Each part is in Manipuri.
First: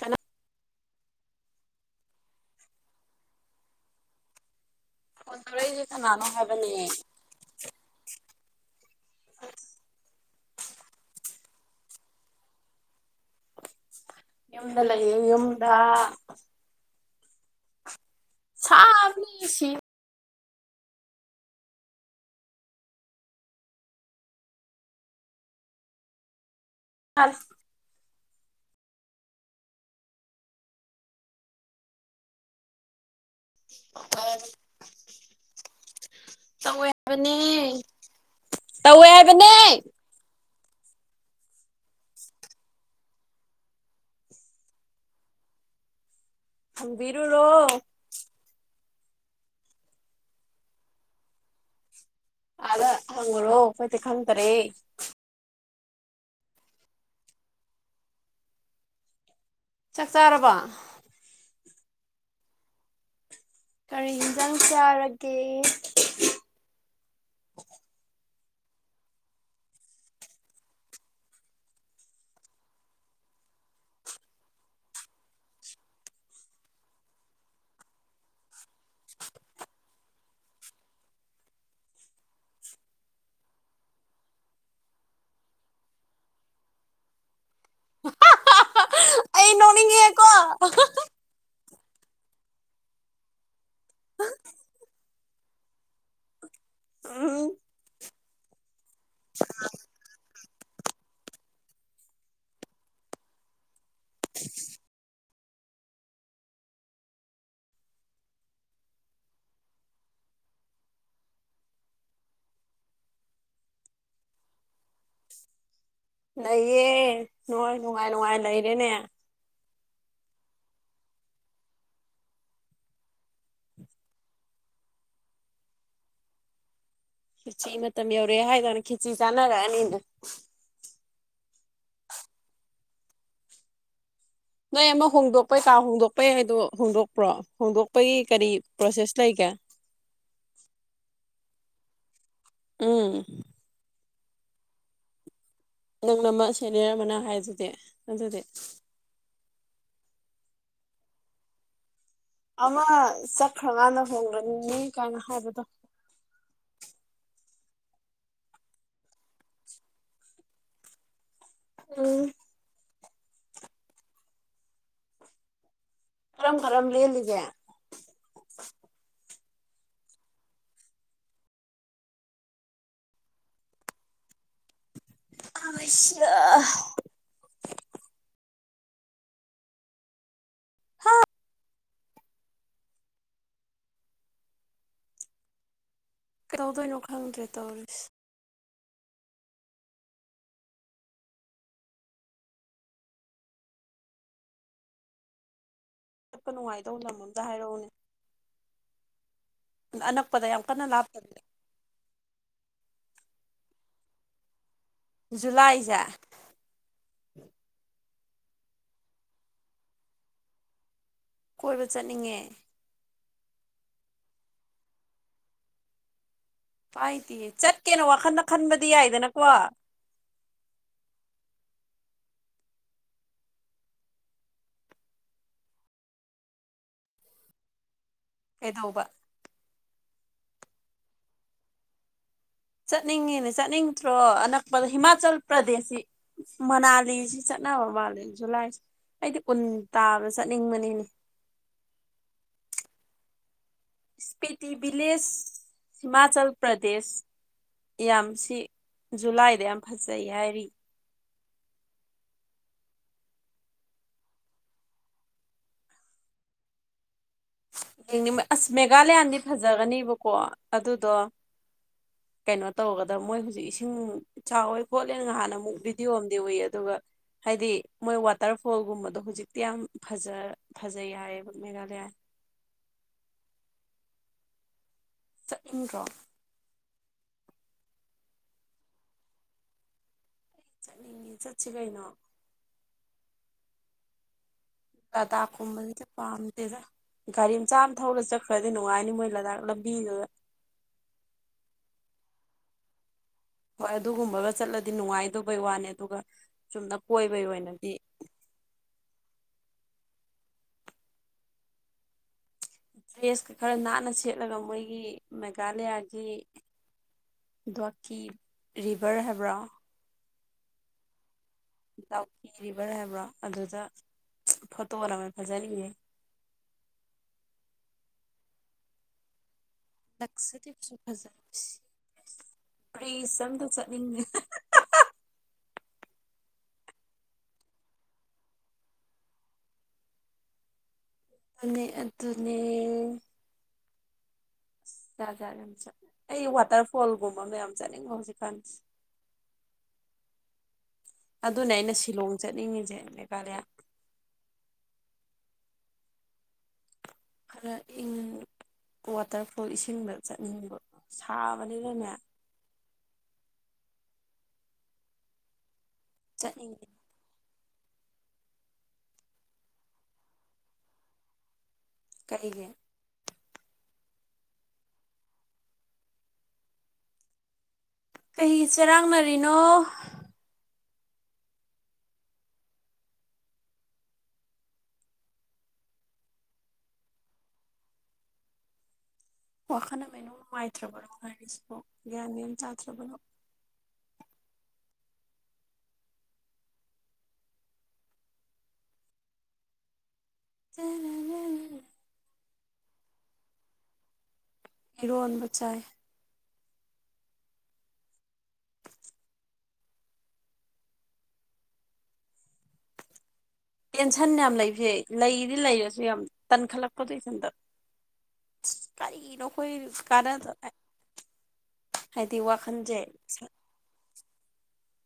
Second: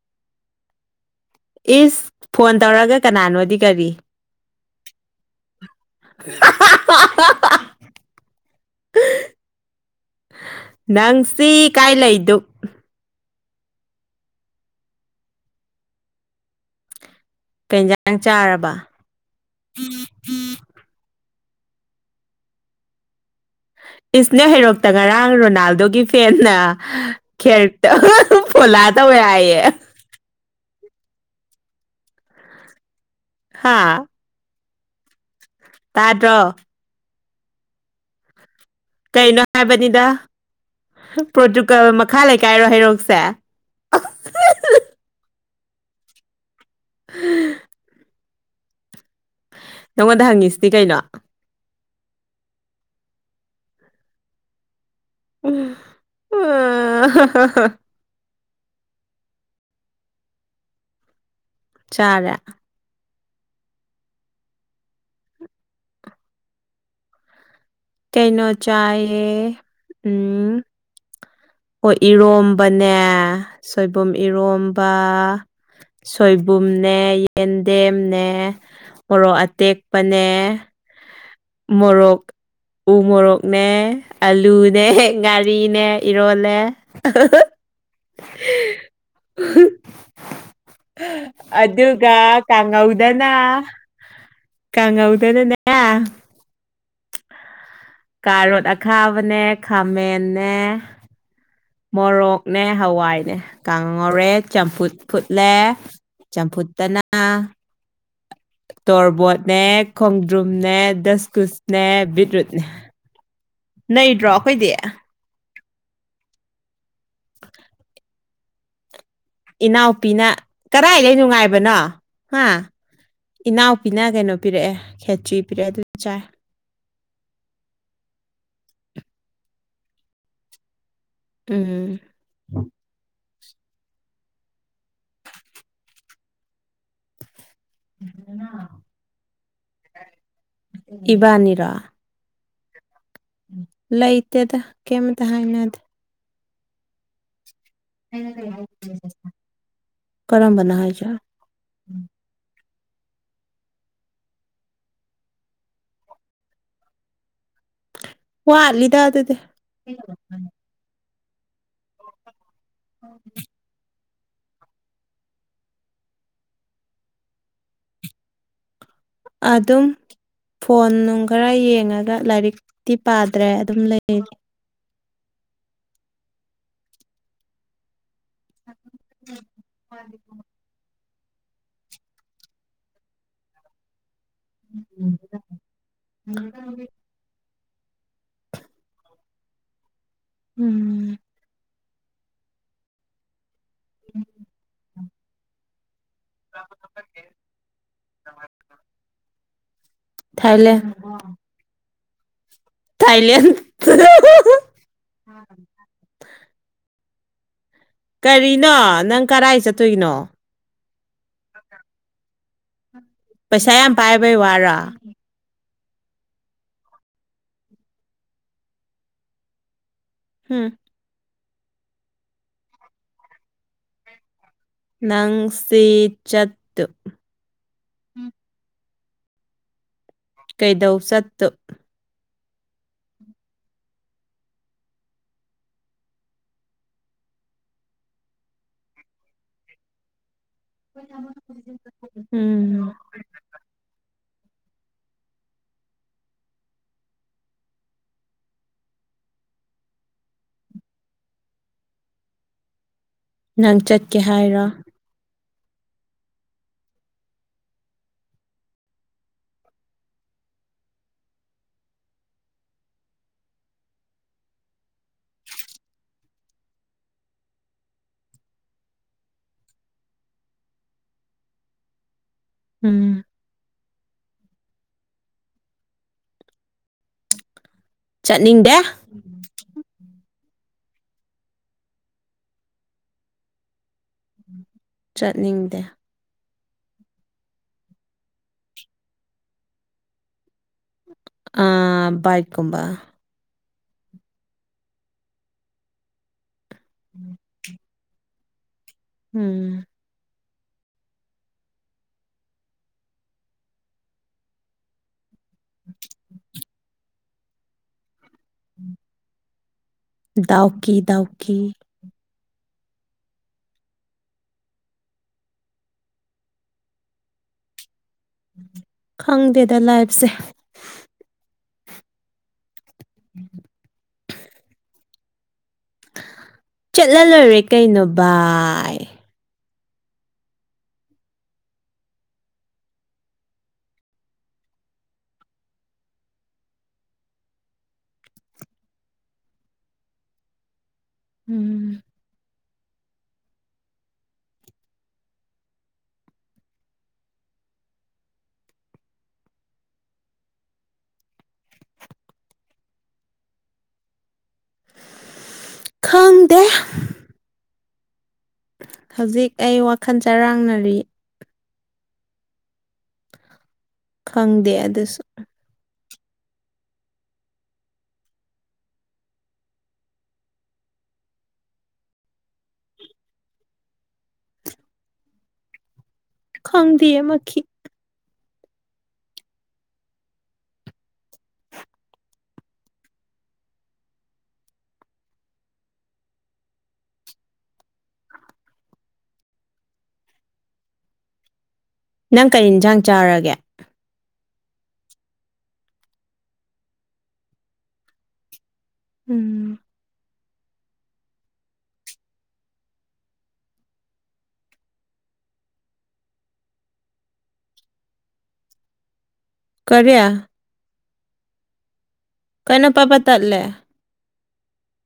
ꯀꯅꯥ ꯏꯁ ꯐꯣꯟ ꯇꯧꯔꯒ ꯀꯅꯥꯅꯣꯗꯤ ꯀꯔꯤ ꯇꯧꯔꯛꯏꯖꯦ ꯀꯅꯥꯅꯣ ꯍꯥꯏꯕꯅꯦ ꯅꯪ ꯁꯤ ꯀꯥꯏ ꯂꯩꯗꯨ ꯌꯨꯝꯗꯥ ꯂꯩꯌꯦ ꯌꯨꯝꯗꯥ ꯀꯩ ꯏꯟꯖꯥꯡ ꯆꯥꯔꯕ ꯁꯥꯕꯅ ꯁꯤ ꯏꯁ ꯅꯣꯏ ꯍꯩꯔꯣꯛꯇ ꯉꯔꯥꯡ ꯔꯣꯅꯥꯜꯗꯣꯒꯤ ꯐꯦꯟꯅ ꯈꯦꯔꯛꯇ ꯐꯣꯂꯥ ꯇꯧꯑꯦ ꯍꯥꯏꯌꯦ ꯍꯥꯥ [inaudible] ꯇꯥꯗ꯭ꯔꯣ ꯕꯅꯦ ꯇꯧꯋꯦ ꯍꯥꯏꯕꯅꯦ ꯄ꯭ꯔꯣꯇꯨꯒꯜ ꯃꯈꯥ ꯂꯩꯀꯥꯏꯔꯣ ꯍꯩꯔꯣꯛꯁꯦ ꯑꯍ ꯍ ꯍꯪꯕꯤꯔꯨꯔꯣ ꯅꯉꯣꯟꯗ ꯍꯪꯉꯤꯁꯤꯗꯤ ꯀꯩꯅꯣ ꯑꯥꯗ ꯍꯪꯉꯨꯔꯣ ꯈꯣꯏꯇꯤ ꯈꯪꯇꯔꯦ ꯑꯥ ꯍꯥ ꯍꯥ ꯆꯥꯛ ꯆꯥꯔꯕꯣ ꯆꯥꯔꯦ ꯀꯔꯤ ꯏꯟꯖꯥꯡ ꯆꯥꯔꯒꯦ ꯀꯩꯅꯣ ꯆꯥꯌꯦ ꯎꯝ ꯑꯣ ꯏꯔꯣꯝꯕꯅꯦ ꯁꯣꯏꯕꯨꯝ ꯏꯔꯣꯝꯕ ꯁꯣꯏꯕꯨꯝꯅꯦ ꯌꯦꯟꯗꯦꯝꯅꯦ ꯃꯣꯔꯣꯛ ꯑꯇꯦꯛꯄꯅꯦ ꯃꯣꯔꯣꯛ ꯎ ꯃꯣꯔꯣꯛꯅꯦ ꯑꯂꯨꯅꯦ ꯉꯥꯔꯤꯅꯦ ꯏꯔꯣꯜꯂꯦ ꯑꯍ ꯑꯩ ꯍ ꯅꯣꯛꯅꯤꯡꯉꯦꯀꯣ ꯑꯗꯨ ꯒ ꯀꯥꯡꯉꯧꯗꯅꯥ ꯀꯥꯡꯉꯧꯗꯅꯅꯦ ꯑꯥꯝ ꯀꯥꯔꯣꯠ ꯑꯈꯥꯕꯅꯦ ꯈꯥꯃꯦꯟꯅꯦ ꯃꯣꯔꯣꯛꯅꯦ ꯍꯋꯥꯏꯅꯦ ꯀꯥꯡꯉꯧ ꯉꯧꯔꯦ ꯆꯝꯐꯨꯠ ꯐꯨꯠ ꯂꯦ ꯆꯝꯐꯨꯠꯇꯅꯥ ꯇꯣꯔꯕꯣꯠꯅꯦ ꯈꯣꯡꯗ꯭ꯔꯨꯝꯅꯦ ꯗꯁꯀꯨꯁꯅꯦ ꯕꯤꯠꯔꯨꯠꯅꯦ ꯅꯩꯗ꯭ꯔꯣ ꯑꯈꯣꯏꯗꯤ ꯅꯩꯌꯦ ꯅꯣꯏ ꯅꯨꯡꯉꯥꯏ ꯅꯨꯡꯉꯥꯏ ꯂꯩꯔꯦꯅꯦ ꯏꯅꯥꯎꯄꯤꯅ ꯀꯔꯥꯏꯗꯩ ꯅꯨꯡꯉꯥꯏꯕꯅꯣ ꯍꯥ ꯏꯅꯥꯎꯄꯤꯅ ꯀꯩꯅꯣ ꯄꯤꯔꯛꯑꯦ ꯈꯦꯆ꯭ꯔꯤ ꯄꯤꯔꯛꯑꯦ ꯑꯗꯨ ꯆꯥꯏ ꯈꯦꯆꯤ ꯃꯇꯝ ꯌꯧꯔꯛꯑꯦ ꯍꯥꯏꯗꯅ ꯈꯦꯆꯤ ꯆꯥꯟꯅꯔꯛꯑꯅꯤꯕꯨ ꯎꯝ ꯅꯣꯏ ꯑꯃꯨꯛ ꯍꯣꯡꯗꯣꯛꯄꯩ ꯀꯥ ꯍꯣꯡꯗꯣꯛꯄꯩ ꯍꯥꯏꯗꯣ ꯍꯣꯡꯗꯣꯛꯄ꯭ꯔꯣ ꯍꯣꯡꯗꯣꯛꯄꯩ ꯀꯔꯤ ꯄ꯭ꯔꯣꯁꯦꯁ ꯂꯩꯒꯦ ꯏꯕꯥꯅꯤꯔꯣ ꯎꯝ ꯂꯩꯇꯦꯗꯥ ꯀꯩꯝꯇ ꯍꯥꯏꯅꯗꯦ ꯅꯧꯅ ꯃ ꯁꯦꯅꯤꯌꯥꯔ ꯑꯃꯅ ꯍꯥꯏꯖꯤ ꯀꯔꯝꯕꯅ ꯍꯥꯏꯒꯦ ꯑꯃ ꯆꯠꯈ꯭ꯔꯀꯥꯟꯗ ꯍꯣꯡꯒꯅꯤ ꯀꯥꯏꯅ ꯍꯥꯏꯕꯗꯣ ꯋꯥꯠ ꯂꯤꯗ ꯑꯗꯨꯗꯤ ꯎꯝ ꯑꯣ ꯀꯔꯝ ꯀꯔꯝ ꯂꯦꯜꯂꯤꯒꯦ ꯑꯗꯨꯝ ꯐꯣꯟ ꯅꯨꯡ ꯈꯔ ꯌꯦꯡꯉꯒ ꯂꯥꯏꯔꯤꯛꯇꯤ ꯄꯥꯗ꯭ꯔꯦ ꯑꯗꯨꯝ ꯂꯩꯔꯤ ꯑꯥꯁ ꯑ [inaudible] ꯍꯥꯥ ꯎꯝ [inaudible] ꯀꯩꯗꯧꯗꯣꯏꯅꯣ ꯈꯪꯗ꯭ꯔꯦ ꯇꯧꯔꯤꯁꯦ ꯎꯝ [inaudible] ꯆꯠꯄ ꯅꯨꯡꯉꯥꯏꯗꯧ ꯂꯝ ꯑꯝꯇ ꯍꯥꯏꯔꯛꯎꯅꯦ [inaudible] ꯑꯅꯛꯄꯗ ꯌꯥꯝ ꯊꯥꯏꯂꯦꯟ ꯀꯟꯅ ꯂꯥꯞꯇꯕꯤꯗ ꯊꯥꯏꯂꯦꯟ ꯖꯨꯜꯂꯥꯏꯁꯦ ꯀꯔꯤꯅꯣ ꯅꯪ ꯀꯔꯥꯏ ꯆꯠꯇꯣꯏꯅꯣ ꯀꯣꯏꯕ ꯆꯠꯅꯤꯡꯉꯦ ꯄꯩꯁꯥ ꯌꯥꯝ ꯄꯥꯏꯕꯩ ꯋꯥꯔꯣ ꯄꯥꯏꯗꯤꯌꯦ ꯆꯠꯀꯦꯅ ꯋꯥꯈꯜꯗ ꯈꯟꯕꯗꯤ ꯌꯥꯏꯗꯅꯀꯣ ꯍꯝ ꯅꯪꯁꯤ ꯆꯠ ꯀꯩꯗꯧꯕ ꯀꯩꯗꯧ ꯆꯠꯇꯧ ꯆꯠꯅꯤꯡꯉꯤꯅꯦ ꯆꯠꯅꯤꯡꯗ꯭ꯔꯣ ꯑꯅꯛꯄꯗ ꯍꯤꯃꯥꯆꯜ ꯄ꯭ꯔꯗꯦꯁꯁꯤ ꯃꯅꯥꯂꯤꯁꯤ ꯆꯠꯅꯕ ꯃꯥꯂꯤ ꯖꯨꯂꯥꯏꯁꯤ ꯑꯩꯗꯤ ꯎꯟ ꯇꯥꯕ ꯆꯠꯅꯤꯡꯕꯅꯤꯅꯦ ꯎꯝ ꯏꯁꯄꯦꯇꯤ ꯕꯤꯂꯦꯖ ꯍꯤꯃꯥꯆꯜ ꯄ꯭ꯔꯗꯦꯁ ꯌꯥꯝ ꯁꯤ ꯖꯨꯂꯥꯏꯗ ꯌꯥꯝ ꯐꯖꯩ ꯍꯥꯏꯔꯤ ꯅꯪ ꯆꯠꯀꯦ ꯍꯥꯏꯔꯣ ꯌꯦꯡꯅꯤꯡꯕ ꯑꯁ ꯃꯦꯒꯥꯥꯂꯌꯥꯗꯤ ꯐꯖꯒꯅꯦꯕꯀꯣ ꯑꯗꯨꯗꯣ [inaudible] ꯀꯩꯅꯣ ꯇꯧꯔꯒꯗꯕ ꯃꯣꯏ ꯍꯧꯖꯤꯛ ꯏꯁꯤꯡ ꯆꯥꯎꯋꯦ ꯈꯣꯠꯂꯦꯅ ꯉꯍꯥꯟ ꯑꯃꯨꯛ ꯚꯤꯗꯤꯑꯣ ꯑꯝ ꯎꯏ ꯑꯗꯨꯒ ꯍꯥꯏꯗꯤ ꯃꯣꯏ ꯋꯥꯇꯔꯐꯣꯜꯒꯨꯝꯕꯗꯣ ꯍꯧꯖꯤꯛꯇꯤ ꯌꯥꯝ ꯐꯖ ꯐꯖꯩ ꯍꯥꯌꯦꯕ ꯃꯦꯒꯥꯂꯌꯥ ꯎꯝ ꯆꯠꯅꯤꯡꯗ꯭ꯔꯣ ꯆꯠꯅꯤꯡꯗꯦ ꯆꯠꯅꯤꯡꯉꯤ ꯆꯠꯁꯤ ꯀꯩꯅꯣ ꯂꯗꯥꯒ ꯆꯠꯅꯤꯡꯗꯦ ꯀꯨꯝꯕꯅꯗꯤ ꯄꯥꯝꯃꯤ ꯈꯪꯗꯦꯗ ꯒꯥꯔꯤ ꯃꯆꯥ ꯑꯃ ꯊꯧꯔ ꯆꯠꯈ꯭ꯔꯗꯤ ꯅꯨꯡꯉꯥꯏꯅꯤ ꯃꯣꯏ ꯂꯗꯥꯛ ꯂꯝꯕꯤꯗꯨꯗ ꯑꯥ ꯕꯥꯏꯛ ꯀꯨꯝꯕ ꯍꯣꯏ ꯑꯗꯨꯒꯨꯝꯕꯒ ꯆꯠꯂꯗꯤ ꯅꯨꯡꯉꯥꯏꯗꯧꯕꯩ ꯋꯥꯅꯤ ꯑꯗꯨꯒ ꯆꯨꯝꯅ ꯀꯣꯏꯕꯒꯤ ꯑꯣꯏꯅꯗꯤ ꯎꯝ ꯗ꯭ꯔꯦꯁꯀ ꯈꯔ ꯅꯥꯟꯅ ꯁꯦꯠꯂꯒ ꯃꯣꯏꯒꯤ ꯃꯦꯘꯥꯂꯌꯥꯒꯤ ꯒꯣꯋꯇꯤ ꯔꯤꯕꯔ ꯍꯥꯏꯕ꯭ꯔꯣ ꯗꯥꯎꯀꯤ ꯗꯥꯎ ꯇꯧ ꯔꯤꯕꯔ ꯍꯥꯏꯕ꯭ꯔꯣ ꯑꯗꯨꯗ ꯐꯣꯇꯣꯒ ꯅꯝꯃꯗꯤ ꯐꯖꯅꯤꯌꯦ [inaudible] ꯈꯪꯗꯦ [unintelligible] ꯄꯔꯤꯁ ꯑꯝꯇ ꯆꯠꯅꯤꯡꯗꯦ ꯆꯠꯂꯂꯣꯏꯔꯦ ꯀꯩꯅꯣ ꯚꯏ ꯑꯗꯨꯅꯦ ꯑꯗꯨꯅꯦ ꯖꯥꯠ ꯖꯥꯠ ꯌꯥꯝ ꯆꯠꯂꯦ ꯑꯩ ꯋꯥꯇꯔꯐꯣꯜꯒꯨꯝꯕꯃ ꯌꯥꯝ ꯆꯠꯅꯤꯡꯕ ꯍꯧꯖꯤꯛꯀꯥꯟꯁꯦ [inaudible] ꯑꯗꯨꯅꯦ ꯑꯩꯅ ꯎꯝ ꯁꯤꯂꯣꯡ ꯆꯠꯅꯤꯡꯉꯤꯁꯦ ꯃꯦꯘꯂꯌꯥ ꯈꯥꯔ ꯏꯪ ꯋꯥꯇꯔꯐꯣꯜ ꯏꯁꯤꯡꯗ ꯆꯠꯅꯤꯡꯕ ꯁꯥꯕꯅꯤꯅꯅꯦ [inaudible] ꯈꯪꯗꯦ ꯆꯠꯅꯤꯡꯉꯤ ꯍꯧꯖꯤꯛ ꯑꯩ ꯋꯥꯈꯜ ꯆꯔꯥꯡꯅꯔꯤ ꯀꯔꯤꯒꯤ ꯈꯪꯗꯦ ꯑꯗꯨꯁꯨ ꯀꯩꯒꯤ ꯆꯔꯥꯡꯅꯔꯤꯅꯣ ꯈꯪꯗꯤꯌꯦ ꯃꯈꯤ ꯋꯥꯈꯜ ꯑꯃ ꯏꯅꯨꯡ ꯅꯨꯡꯉꯥꯏꯇ꯭ꯔꯕ꯭ꯔꯣ ꯍꯥꯏꯔꯤꯁꯤꯕꯨ ꯒ꯭ꯌꯥꯟ ꯌꯥꯝꯅ ꯑꯃ ꯇꯗ꯭ꯔꯕ꯭ꯔꯣ ꯅꯪ ꯀꯩ ꯏꯟꯁꯥꯡ ꯆꯥꯔꯒꯦ ꯏꯔꯣꯟꯕ ꯆꯥꯏ ꯎꯝ ꯇꯦꯟꯁꯟ ꯌꯥꯝ ꯂꯩꯕꯁꯦ ꯂꯩꯗꯤ ꯂꯩꯔꯁꯨ ꯌꯥꯝ ꯇꯟꯈꯠꯂꯛꯄꯗꯣ ꯏꯊꯟꯇ ꯀꯔꯤꯒꯤꯅꯣ ꯑꯈꯣꯏ ꯀꯔꯤ ꯀꯅꯗ ꯍꯥꯏꯗꯤ ꯀꯩꯅꯣ ꯋꯥꯈꯟꯁꯦ ꯄꯠ ꯄꯠ ꯇꯠꯂꯦ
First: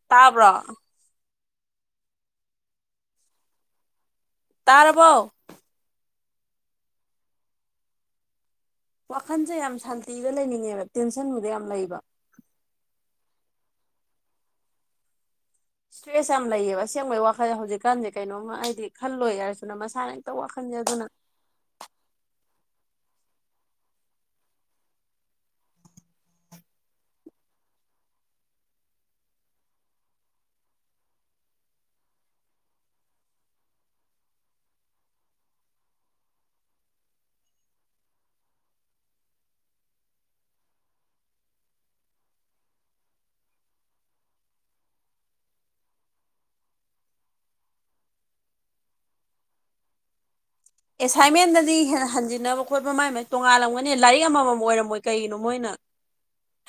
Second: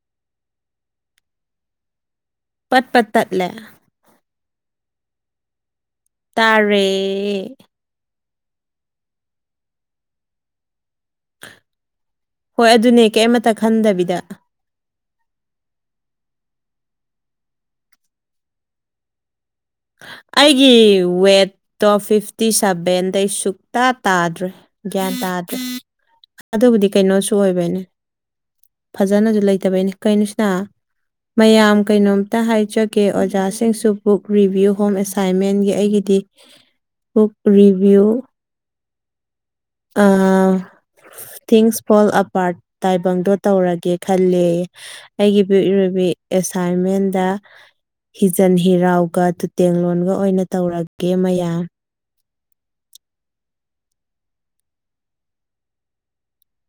ꯇꯕ꯭ꯔꯣ ꯄꯠ ꯄꯠ ꯇꯠꯂꯦ ꯇꯔꯥꯕꯣ ꯇꯥꯔꯦ ꯋꯥꯈꯟꯁꯦ ꯌꯥꯝ ꯁꯥꯟꯇꯤꯗ ꯂꯩꯅꯤꯡꯉꯦꯕ ꯇꯦꯟꯁꯟꯕꯨꯗꯤ ꯌꯥꯝ ꯂꯩꯕ ꯍꯣꯏ ꯑꯗꯨꯅꯦ ꯀꯩꯃꯇ ꯈꯟꯗꯕꯤꯗ ꯏꯁꯇ꯭ꯔꯦꯁ ꯌꯥꯝ ꯂꯩꯌꯦꯕ ꯑꯁꯦꯡꯕꯒꯤ ꯋꯥꯈꯜꯁ ꯍꯧꯖꯤꯛꯀꯥꯟꯁꯦ ꯀꯩꯅꯣꯝꯃ ꯍꯥꯏꯗꯤ ꯈꯜꯂꯣꯏ ꯍꯥꯏꯔꯁꯨ ꯑꯩꯒꯤ ꯋꯦꯠꯇꯣ ꯐꯤꯐꯇꯤ ꯁꯚꯦꯟ ꯑꯗꯩ ꯁꯨꯛꯇ ꯇꯥꯗ꯭ꯔꯦ ꯒ꯭ꯌꯥꯟ ꯇꯥꯗ꯭ꯔꯦ ꯑꯗꯨꯕꯨꯗꯤ ꯀꯩꯅꯣꯁꯨ ꯑꯣꯏꯕꯩꯅꯦ ꯐꯖꯅꯁꯨ ꯂꯩꯇꯕꯩꯅꯦ ꯀꯩꯅꯣꯁꯤꯅ ꯃꯌꯥꯝ ꯀꯩꯅꯣꯝꯇ ꯍꯥꯏꯖꯒꯦ ꯑꯣꯖꯥꯁꯤꯡꯁꯨ ꯕꯨꯛ ꯔꯤꯚꯤꯌꯨ ꯍꯣꯝ ꯑꯦꯁꯥꯏꯟꯃꯦꯟꯒꯤ ꯑꯩꯒꯤꯗꯤ ꯕꯨꯛ ꯔꯤꯚꯤꯌꯨ ꯑꯥ ꯊꯤꯡꯁ ꯐꯣꯜ ꯑꯄꯥꯔꯠ ꯇꯥꯏꯕꯪꯗꯣ ꯇꯧꯔꯒꯦ ꯈꯜꯂꯦ ꯑꯩꯒꯤꯕꯨꯛꯔꯤꯕꯤ ꯑꯦꯁꯥꯏꯟꯃꯦꯟꯗ ꯍꯤꯖꯟ ꯍꯤꯔꯥꯎꯒ ꯇꯨꯇꯦꯡꯂꯣꯟꯒ ꯑꯣꯏꯅ ꯇꯧꯔꯒꯦ ꯃꯌꯥꯝ ꯑꯦꯁꯥꯏꯟꯃꯦꯟꯗꯗꯤ ꯍꯦꯅꯍꯟ ꯈꯣꯠꯄ ꯃꯥꯏ ꯃꯥꯏ ꯇꯣꯉꯥꯜꯂꯝꯒꯅꯤ ꯂꯥꯏꯔꯤꯛ ꯑꯃꯃꯝ ꯑꯣꯏꯔꯝꯃꯣꯏ ꯀꯩꯒꯤꯅꯣ ꯃꯣꯏꯅ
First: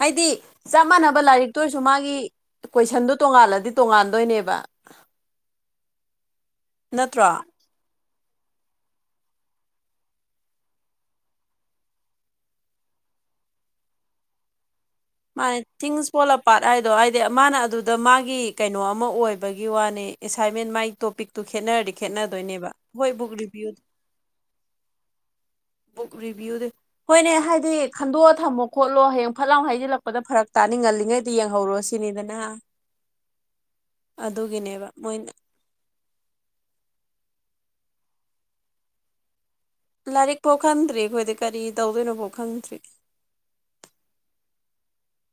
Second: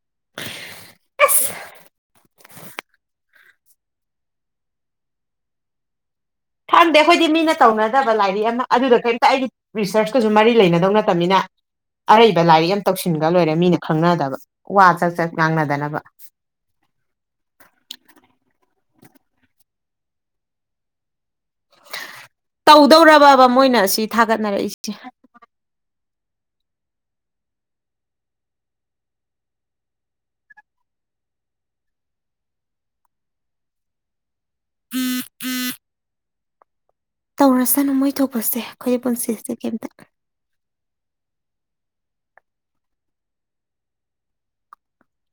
ꯍꯥꯏꯗꯤ ꯆꯞ ꯃꯥꯟꯅꯕ ꯂꯥꯏꯔꯤꯛꯇ ꯑꯣꯏꯔꯁꯨ ꯃꯥꯒꯤ ꯀꯣꯏꯁꯟꯗꯨ ꯇꯣꯉꯥꯜꯂꯗꯤ ꯇꯣꯡꯉꯥꯟꯗꯣꯏꯅꯦꯕ ꯈꯪꯗꯦ ꯑꯈꯣꯏꯗꯤ ꯃꯤꯅ ꯇꯧꯅꯗꯦ ꯂꯥꯏꯔꯤꯛ ꯑꯃ ꯑꯗꯨꯗ ꯀꯔꯤꯝꯇ ꯑꯩꯒꯤ ꯔꯤꯁꯔꯁꯀꯁꯨ ꯃꯔꯤ ꯂꯩꯅꯗꯧ ꯅꯠꯇꯕꯅꯤꯅ ꯑꯔꯩꯕ ꯂꯥꯏꯔꯤꯛ ꯑꯃ ꯇꯧꯁꯤꯟꯒ꯭ꯔ ꯂꯣꯏꯔꯦ ꯃꯤꯅ ꯈꯪꯅꯗꯕ ꯋꯥ ꯆꯥꯛ ꯆꯥꯛ ꯃꯥꯅꯦ ꯉꯥꯡꯅꯗꯅꯕ ꯊꯤꯡꯁ ꯐꯣꯜ ꯑꯄꯥꯠ ꯍꯥꯏꯗꯣ ꯍꯥꯏꯗꯤ ꯃꯥꯅ ꯑꯗꯨꯗ ꯃꯥꯒꯤ ꯀꯩꯅꯣ ꯃ ꯑꯣꯏꯕꯒꯤ ꯋꯥꯅꯤ ꯑꯦꯁꯥꯏꯟꯃꯦꯟ ꯃꯥꯏ ꯇꯣꯄꯤꯛ ꯇꯧꯗꯧꯔꯕꯕ ꯔꯤꯚꯤꯌꯨ ꯃꯣꯏꯅ ꯑꯁꯤ ꯊꯥꯒꯠꯅꯔꯛꯏꯁꯦ ꯕꯨꯛ ꯔꯤꯚꯤꯌꯨꯗꯤ ꯍꯣꯏꯅꯦ ꯍꯥꯏꯗꯤ ꯈꯟꯗꯣꯛꯑ ꯊꯝꯃꯣ ꯈꯣꯠꯂꯣ ꯍꯌꯦꯡ ꯐꯠ ꯂꯥꯎ ꯍꯩꯖꯤꯜꯂꯛꯄꯗ ꯐꯔꯛ ꯇꯥꯅꯤ ꯉꯜ ꯂꯤꯉꯩꯗ ꯌꯦꯡꯍꯧꯔꯣ ꯁꯤꯅꯤꯗꯅꯥ [inaudible] ꯗꯨꯒꯤꯅꯦꯕ ꯃꯣꯏꯅ ꯇꯧꯔꯁꯅꯨ ꯃꯣꯏ ꯊꯣꯛꯄꯁꯦ ꯑꯈꯣꯏꯒꯤ ꯄꯨꯟꯁꯤꯁꯦ ꯀꯩꯝꯇ ꯂꯥꯏꯔꯤꯛ ꯄꯣꯛ ꯈꯟꯗ꯭ꯔꯤ ꯑꯈꯣꯏꯗꯤ ꯀꯔꯤ ꯇꯧꯗꯣꯏꯅꯣꯕꯣ ꯈꯪꯗ꯭ꯔꯤ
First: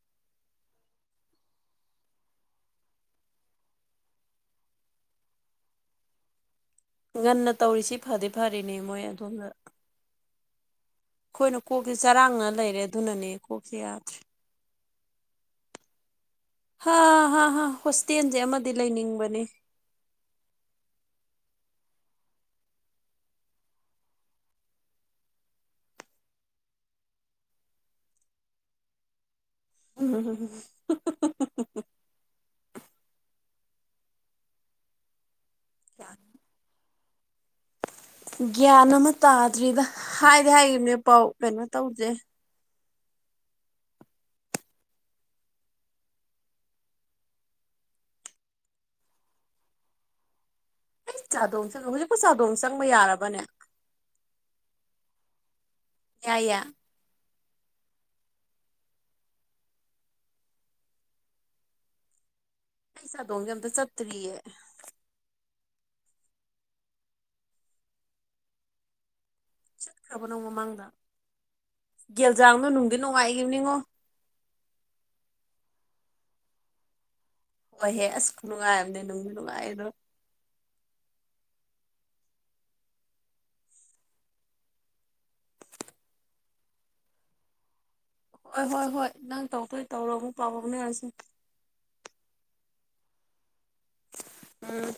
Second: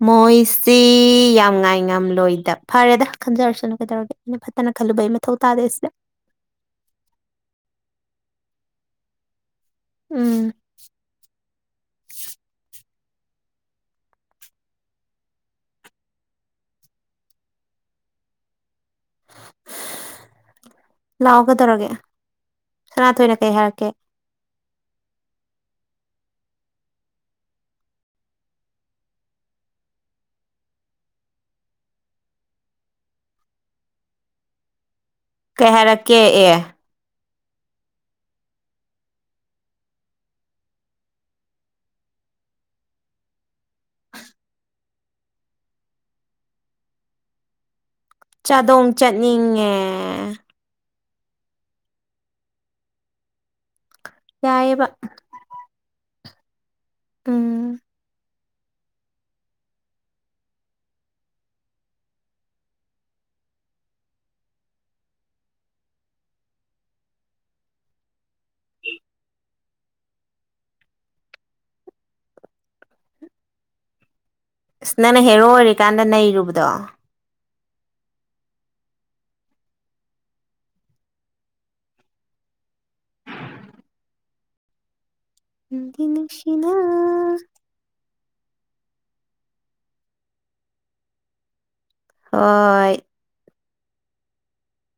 ꯃꯣꯏꯁꯤ ꯌꯥꯝ ꯉꯥꯏ ꯉꯝꯂꯣꯏꯗ ꯐꯔꯦꯗ ꯈꯟꯖꯔꯁꯅꯨ ꯀꯩꯗꯧꯔꯒꯦ ꯐꯠꯇꯅ ꯈꯜꯂꯨꯕꯩ ꯃꯊꯧ ꯇꯥꯗꯦ ꯁꯤꯗ ꯉꯟꯅ ꯇꯧꯔꯤꯁꯤ ꯐꯗꯤ ꯐꯔꯤꯅꯦ ꯃꯣꯏ ꯑꯗꯣꯝꯗ ꯎꯝ ꯑꯈꯣꯏꯅ ꯀꯣꯛꯁꯦ ꯆꯔꯥꯡꯅ ꯂꯩꯔꯦ ꯑꯗꯨꯅꯅꯦ ꯀꯣꯛꯁꯦ ꯌꯥꯗ꯭ꯔꯦ ꯍꯥ ꯍꯥ ꯍꯥ ꯍꯣꯁꯇꯦꯟꯖꯦ ꯑꯃ ꯗꯤ ꯂꯩꯅꯤꯡꯕꯅꯤ ꯂꯥꯛꯑꯣ ꯀꯩꯗꯧꯔꯒꯦ ꯁꯅꯥꯊꯣꯏꯅ ꯀꯩ ꯍꯥꯏꯔꯛꯀꯦ ꯎꯝ ꯀꯩ ꯍꯥꯏꯔꯛꯀꯦ ꯑꯦ ꯒ꯭ꯌꯥꯟ ꯑꯃ ꯇꯥꯗ꯭ꯔꯤꯗ ꯍꯥꯏꯗꯤ ꯍꯥꯏꯒꯤꯕꯅꯦ ꯄꯥꯎ ꯀꯩꯅꯣ ꯇꯧꯗꯦ ꯆꯥꯗꯣꯡ ꯆꯠꯅꯤꯡꯉꯦ ꯆꯥꯗꯣꯡ ꯆꯠꯂꯨ ꯍꯧꯖꯤꯛꯄꯨ ꯆꯥꯗꯣꯡ ꯆꯪꯕ ꯌꯥꯔꯕꯅꯦ ꯌꯥꯏꯌꯦꯕ ꯌꯥꯏꯌꯦ ꯎꯝ ꯑꯩ ꯆꯥꯗꯣꯡꯖꯦ ꯑꯝꯇ ꯆꯠꯇ꯭ꯔꯤꯌꯦ ꯆꯠꯈ꯭ꯔꯕꯣ ꯅꯪ ꯃꯃꯥꯡꯗ ꯒꯦꯜꯖꯥꯡꯗꯣ ꯅꯨꯡꯗꯤ ꯅꯨꯡꯉꯥꯏꯒꯤꯕꯅꯤꯉꯣ ꯑꯁ ꯅꯪꯅ ꯍꯦꯔꯣ ꯑꯣꯏꯔꯤꯀꯥꯟꯗ ꯅꯩꯔꯨꯕꯗꯣ ꯍꯣꯏꯍꯦ ꯑꯁ ꯈꯨꯅꯨꯡꯉꯥꯏ ꯑꯝꯅꯤ ꯅꯨꯡꯖꯨ ꯅꯨꯡꯉꯥꯏꯕꯗꯣ ꯅꯨꯡꯗꯤ ꯅꯨꯡꯁꯤꯅ ꯍꯣꯏ ꯍꯣꯏ ꯍꯣꯏ ꯅꯪ ꯇꯧꯗꯣꯏ ꯇꯧꯔꯣ ꯑꯃꯨꯛ ꯄꯥꯎ ꯐꯥꯎꯅꯔꯁꯦ ꯍꯣꯏ ꯎꯝ